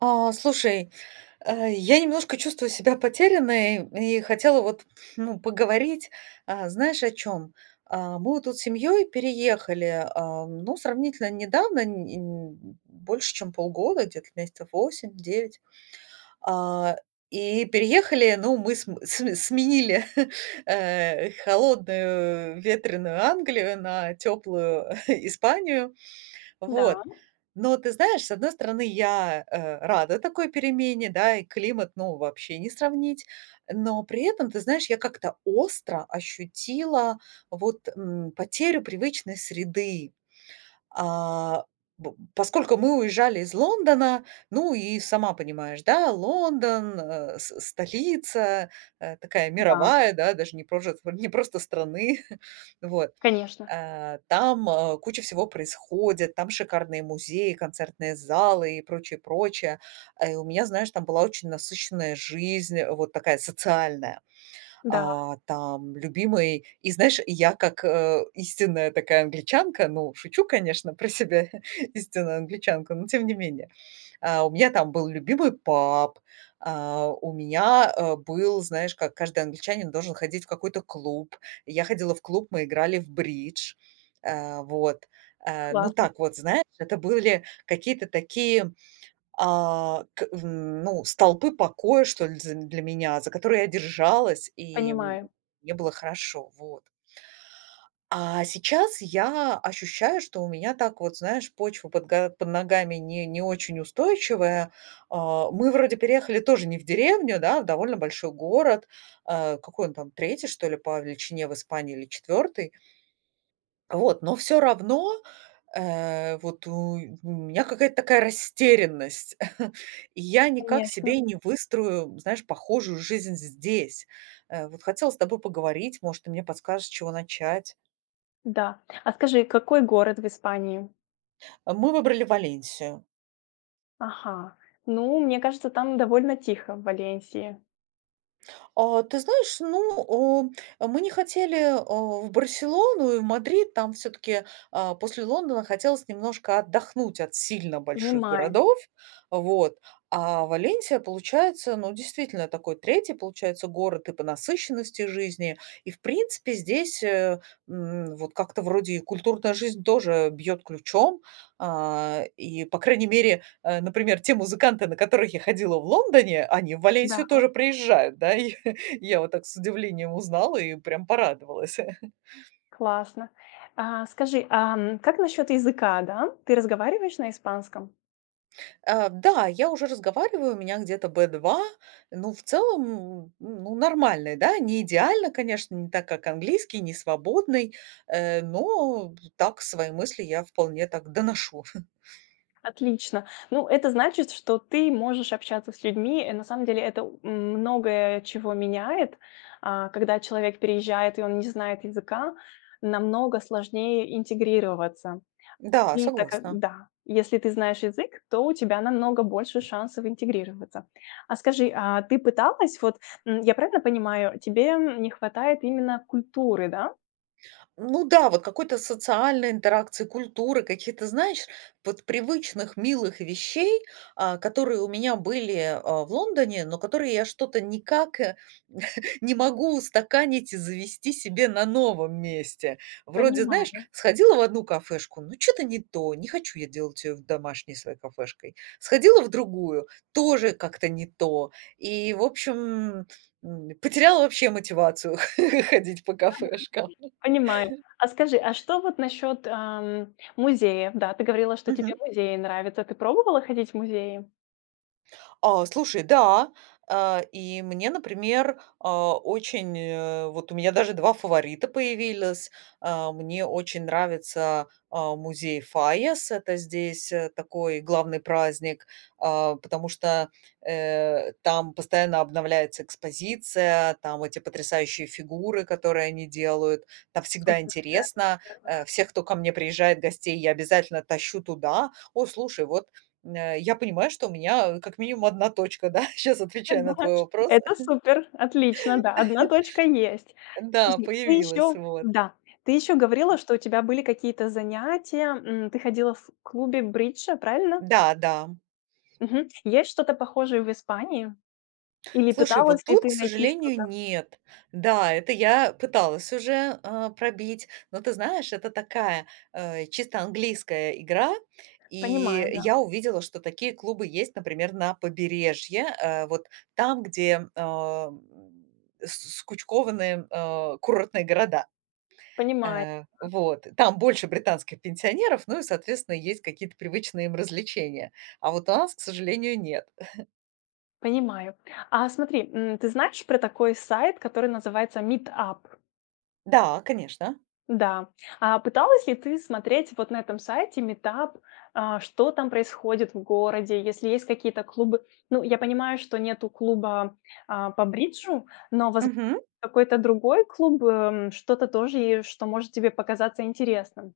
А, слушай, э, я немножко чувствую себя потерянной и хотела, вот, ну, поговорить. А, знаешь, о чём? А мы вот тут семьей переехали, а, ну, сравнительно недавно, не не больше чем полгода, где-то месяцев 8-9. А, и переехали, ну, мы см см сменили, э, холодную ветреную Англию на теплую Испанию. Вот, Да. но ты знаешь, с одной стороны, я, э, рада такой перемене, да, и климат, ну, вообще не сравнить. Но при этом, ты знаешь, я как-то остро ощутила, вот, м, потерю привычной среды. А, бу поскольку мы уезжали из Лондона, ну, и сама понимаешь, да, Лондон, э, с с столица, э, такая М-да. мировая, да, даже не прожец а не просто страны, вот. Конечно. Э, там куча всего происходит, там шикарные музеи, концертные залы и прочее, прочее. А, и у меня, знаешь, там была очень насыщенная жизнь, вот такая социальная. Да. А там любимый и, знаешь, я как истинная такая англичанка, ну, шучу, конечно, про себя истинную англичанку, но тем не менее. А, у меня там был любимый паб, а, у меня, э, был, знаешь, как каждый англичанин должен ходить в какой-то клуб. Я ходила в клуб, мы играли в бридж. Э, вот, э, ну, Классно. так вот, знаешь, это были какие-то такие, а, к ну, столпы покоя, что ли, з для меня, за которые я держалась, и, м, Понимаю. мне было хорошо. Вот. А сейчас я ощущаю, что у меня так вот, знаешь, почва под га под ногами не не очень устойчивая. А, мы вроде переехали тоже не в деревню, да, а довольно большой город. А какой он там? 3, что ли, по величине в Испании или 4? А вот, но всё равно, э, вот у меня какая-то такая растерянность. Я никак Конечно. себе не выстрою, знаешь, похожую жизнь здесь. Э, вот хотела с тобой поговорить, может, ты мне подскажешь, с чего начать. Да. А скажи, какой город в Испании? А мы выбрали Валенсию. Ага. Ну, мне кажется, там довольно тихо, в Валенсии. О, ты знаешь, ну, у мы не хотели а, в Барселону и в Мадрид, там всё-таки, а, после Лондона хотелось немножко отдохнуть от сильно больших Понимаю. городов, вот. А Валенсия, получается, ну, действительно, такой 3, получается, город и по насыщенности жизни. И, в принципе, здесь, э, м, вот, как-то вроде и культурная жизнь тоже бьёт ключом, а, и, по крайней мере, э, например, те музыканты, на которых я ходила в Лондоне, они в Да. Валенсию тоже приезжают, да? И я вот так с удивлением узнала и прям порадовалась. Классно. А скажи, ам, как насчёт языка, да? Ты разговариваешь на испанском? А, да, я уже разговариваю, у меня где-то B2, но в целом, м, ну, нормальный, да, не идеально, конечно, не так, как английский, не свободный, э, но так свои мысли я вполне так доношу. Отлично! Ну, это значит, что ты можешь общаться с людьми. Э, на самом деле это у м, многое чего меняет. А, когда человек переезжает, и он не знает языка, намного сложнее интегрироваться. Да, И так как согласна. да, если ты знаешь язык, то у тебя намного больше шансов интегрироваться. А скажи, а ты пыталась м, вот я правильно понимаю, тебе, м, не хватает именно культуры, да? Ну да, вот какой-то социальной интеракции, культуры, каких-то, знаешь, вот привычных милых вещей, а, которые у меня были, а, в Лондоне, но которые я что-то никак не могу устаканить и завести себе на новом месте. Вроде, знаешь, Понимаю. сходила в одну кафешку, ну, чё-то не то, не хочу я делать её домашней своей кафешкой. Сходила в другую- тоже как-то не то. И, в общем, м, потеряла вообще мотивацию ходить по кафешкам. Понимаю. А скажи, а что вот насчёт, ам, музеев? Да, ты говорила, тебе Мгм. музеи нравятся. Ты пробовала ходить в музеи? А, слушай, да. А, и мне, например, а, очень, э вот у меня даже 2 фаворита появились. А, мне очень нравится, а, музей Файас. Это здесь, э, такой главный праздник, а, потому что, э, там постоянно обновляется экспозиция, там эти потрясающие фигуры, которые они делают, там всегда Супер! интересно. Э, всех, кто ко мне приезжает гостей, я обязательно тащу туда. О, слушай, вот, м, э, я понимаю, что у меня, а, как минимум 1 точка, да? Сейчас Ты отвечая на твой думаешь? вопрос. Это супер, отлично, да, 1 точка есть. Да, Скажи, ты появилась, ещё вот. да. Ты ещё говорила, что у тебя были какие-то занятия, м. Ты ходила в клубе бриджа, правильно? Да да. Мгм, есть что-то похожее в Испании? Или Слушай, вот пыталась ли тут, к ты найти сожалению, что-то? нет. Да, это я пыталась уже, а, пробить, но ты знаешь, это такая, а, чисто английская игра. И, Понимаю, э, да. я увидела, что такие клубы есть, например, на побережье, э, вот там, где, ам, скучкованы, а, курортные города. Понимаю. Э, вот там больше британских пенсионеров, ну и, соответственно, есть какие-то привычные им развлечения, а вот у нас, к сожалению, нет. Понимаю. А смотри, м, ты знаешь про такой сайт, который называется Meetup? Да, конечно. Да. А пыталась ли ты смотреть вот на этом сайте Meetup, а, что там происходит в городе, если есть какие-то клубы? Ну, я понимаю, что нету клуба, а, по бриджу, но, воз Мгм. какой-то другой клуб, эм, что-то тоже, и что может тебе показаться интересным?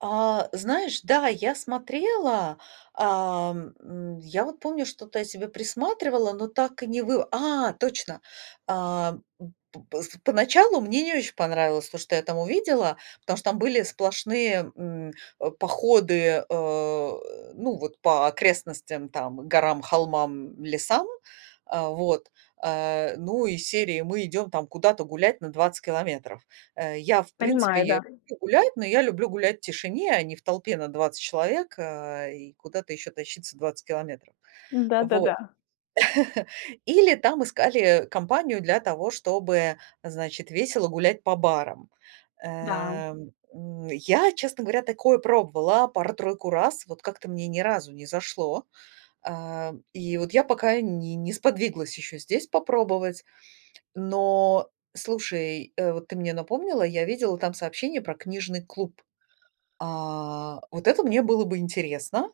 А, знаешь, да, я смотрела, ам, м, я вот помню, что-то я себе присматривала, но так и не вы А, точно. А, м, п пс поначалу мне не очень понравилось то, что я там увидела, потому что там были сплошные, м, э, походы, э, ну, вот, по окрестностям, там, горам, холмам, лесам, а, вот, а, ну, из серии: "Мы идём куда-то гулять на 20 километров". Э, я, в принципе, Понимаю, да. я люблю гулять, но я люблю гулять в тишине, а не в толпе на 20 человек, а, и куда-то ещё тащиться 20 километров. М-да, да, да. Вот. Или там искали компанию для того, чтобы, значит, весело гулять по барам. Да. Эм, м, я, честно говоря, такое пробовала пару-тройку раз, вот как-то мне ни разу не зашло. Ам, и вот я пока не не сподвиглась ещё здесь попробовать. Но слушай, э, вот ты мне напомнила, я видела там сообщение про книжный клуб. А, вот это мне было бы интересно.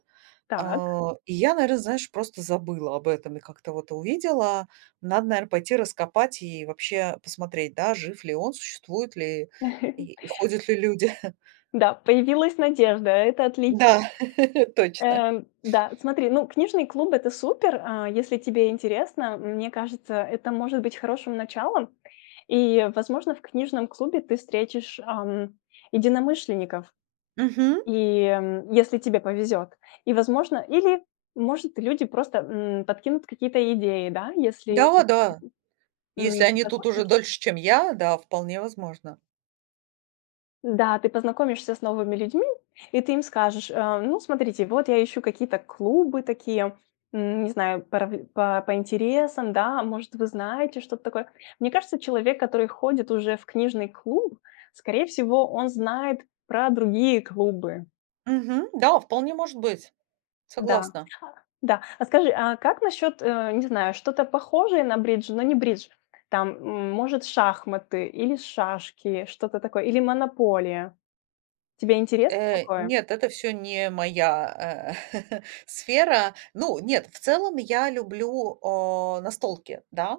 Так. А, и я, наверно, знаешь, просто забыла об этом и как-то вот увидела. Надо, наверно, пойти раскопать и вообще посмотреть, да, жив ли он, существует ли и ходят ли люди. Да, появилась надежда, это отлично. Да, точно. Эм, да, смотри, ну, книжный клуб- это супер, а, если тебе интересно, мне кажется, это может быть хорошим началом. И, возможно, в книжном клубе ты встретишь, ам, единомышленников, Мгм. и, м, если тебе повезет. И, возможно или, может, люди просто, м, подкинут какие-то идеи, да, если, м, Да, да, мгм, если м, они тут уже познакомишься дольше, чем я, да, вполне возможно. Да, ты познакомишься с новыми людьми, и ты им скажешь: "А, ну, смотрите, вот я ищу какие-то клубы такие, м, не знаю, порав по по интересам, да, может, вы знаете что-то такое". Мне кажется, человек, который ходит уже в книжный клуб, скорее всего, он знает про другие клубы. Мгм, да, вполне может быть. Да Согласна. да. А скажи, а как насчет, э, не знаю, что-то похожее на бридж, но не бридж? Там, м может, шахматы или шашки, что-то такое, или "Монополия". Тебе интересно Э, такое? нет, это всё не моя, э, сфера. Ну, нет, в целом я люблю, а, настолки, да.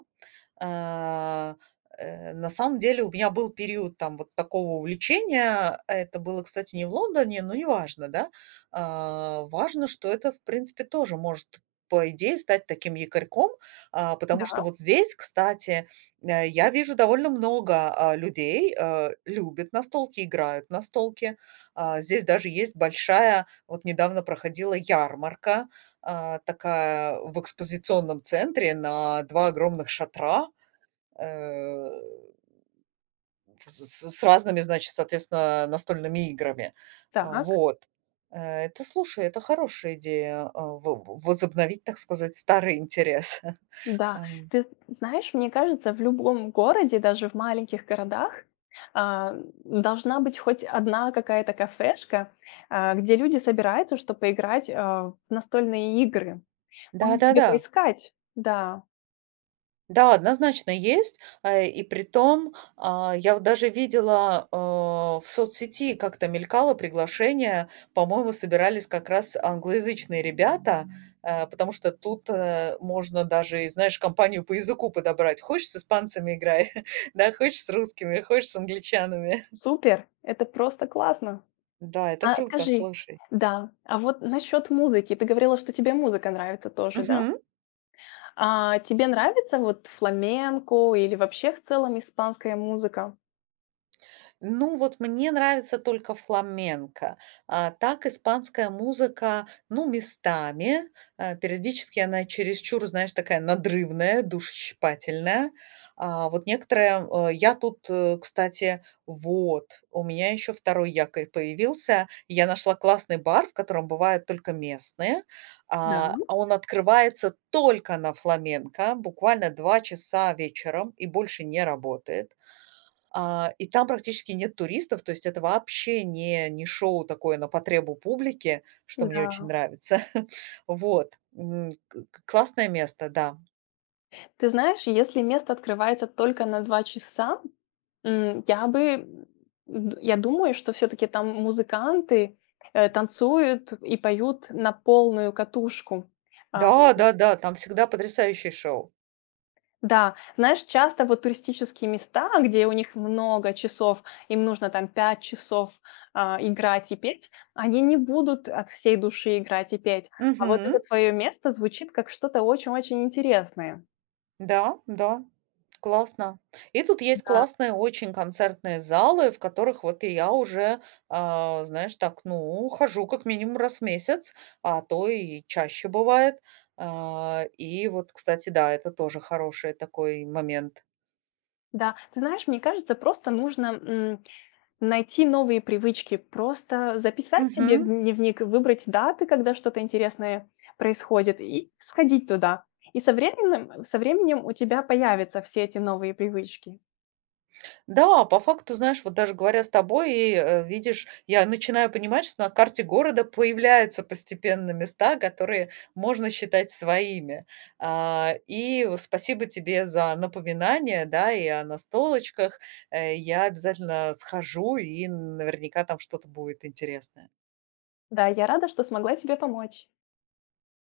Э, э, на самом деле у меня был период, там, вот такого увлечения. Это было, кстати, не в Лондоне, но неважно, да. А, важно, что это, в принципе, тоже может, по идее, стать таким якорьком, а, потому Да. что вот здесь, кстати, э, я вижу, довольно много, а, людей, э, любят настолки, играют в настолки. А, здесь даже есть большая, вот недавно проходила, ярмарка, а, такая в экспозиционном центре на 2 огромных шатра, эм, в с з с разными, значит, соответственно, э, настольными играми. А Так. вот, э, это, слушай, это хорошая идея, а, во во возобновить, так сказать, старый интерес. Да, Ам. ты з знаешь, мне кажется, в любом городе, даже в маленьких городах, а, м, должна быть хоть 1 какая-то кафешка, а, где люди собираются, чтоб поиграть, а, в настольные игры. Может, тебе Да-да-да. поискать? Да. Да, однозначно есть. А, э, и притом, а, я вот даже видела, э, в соцсети как-то мелькало приглашение, по-моему, собирались как раз англоязычные ребята, э, потому что тут, э, можно даже и, знаешь, компанию по языку подобрать. Хочешь с испанцами играй, да, хочешь с русскими, хочешь с англичанами. Супер! Это просто классно! Да, это А круто, скажи слушай. Да, а вот насчёт музыки. Ты говорила, тебе музыка нравится тоже, да? Мгм. А, тебе нравится вот фламенко или вообще в целом испанская музыка? Ну вот, мне нравится только фламенко. А так, испанская музыка, ну, местами. Э, периодически она чересчур, знаешь, такая надрывная, душещипательная. А, вот некоторые, э, я тут, э, кстати Вот, у меня еще 2 якорь появился. Я нашла классный бар, в котором бывают только местные. Да. А, он открывается только на фламенко буквально 2 часа вечером и больше не работает. А, и там практически нет туристов, то есть это вообще не не шоу такое на потребу публике, что мне очень Да. нравится. Вот. М, к к классное место, да. Ты знаешь, если место открывается только на 2 часа, м, я бы, э, я думаю, что всё-таки там м музыканты, э, танцуют и поют на полную катушку. А Да, да-да, там всегда потрясающие шоу. Да, знаешь, часто вот туристические места, где у них много часов, им нужно там 5 часов, а, играть и петь, они не будут от всей души играть и петь. А вот это Мгм. твоё место звучит как что-то очень-очень интересное. Да, да, классно. И тут есть Да. классные очень концертные залы, в которых вот и я уже, а, знаешь, так, ну, хожу как минимум, раз в месяц, а то и чаще бывает. Э, и вот, кстати, да, это тоже хороший такой момент. Да. Ты знаешь, мне кажется, просто нужно, м, найти новые привычки, просто записать себе в Мгм. дневник и выбрать даты, когда что-то интересное происходит, и сходить туда. И со временэм со временем у тебя появятся все эти новые привычки. Да, по факту, знаешь, вот даже говоря с тобой, и, э, видишь, я начинаю понимать, что на карте города появляются постепенно места, которые можно считать своими. А, и, э, спасибо тебе за напоминание, да, и о настолочках. Э, я обязательно схожу, и н наверняка там что-то будет интересное. Да, я рада, что смогла тебе помочь.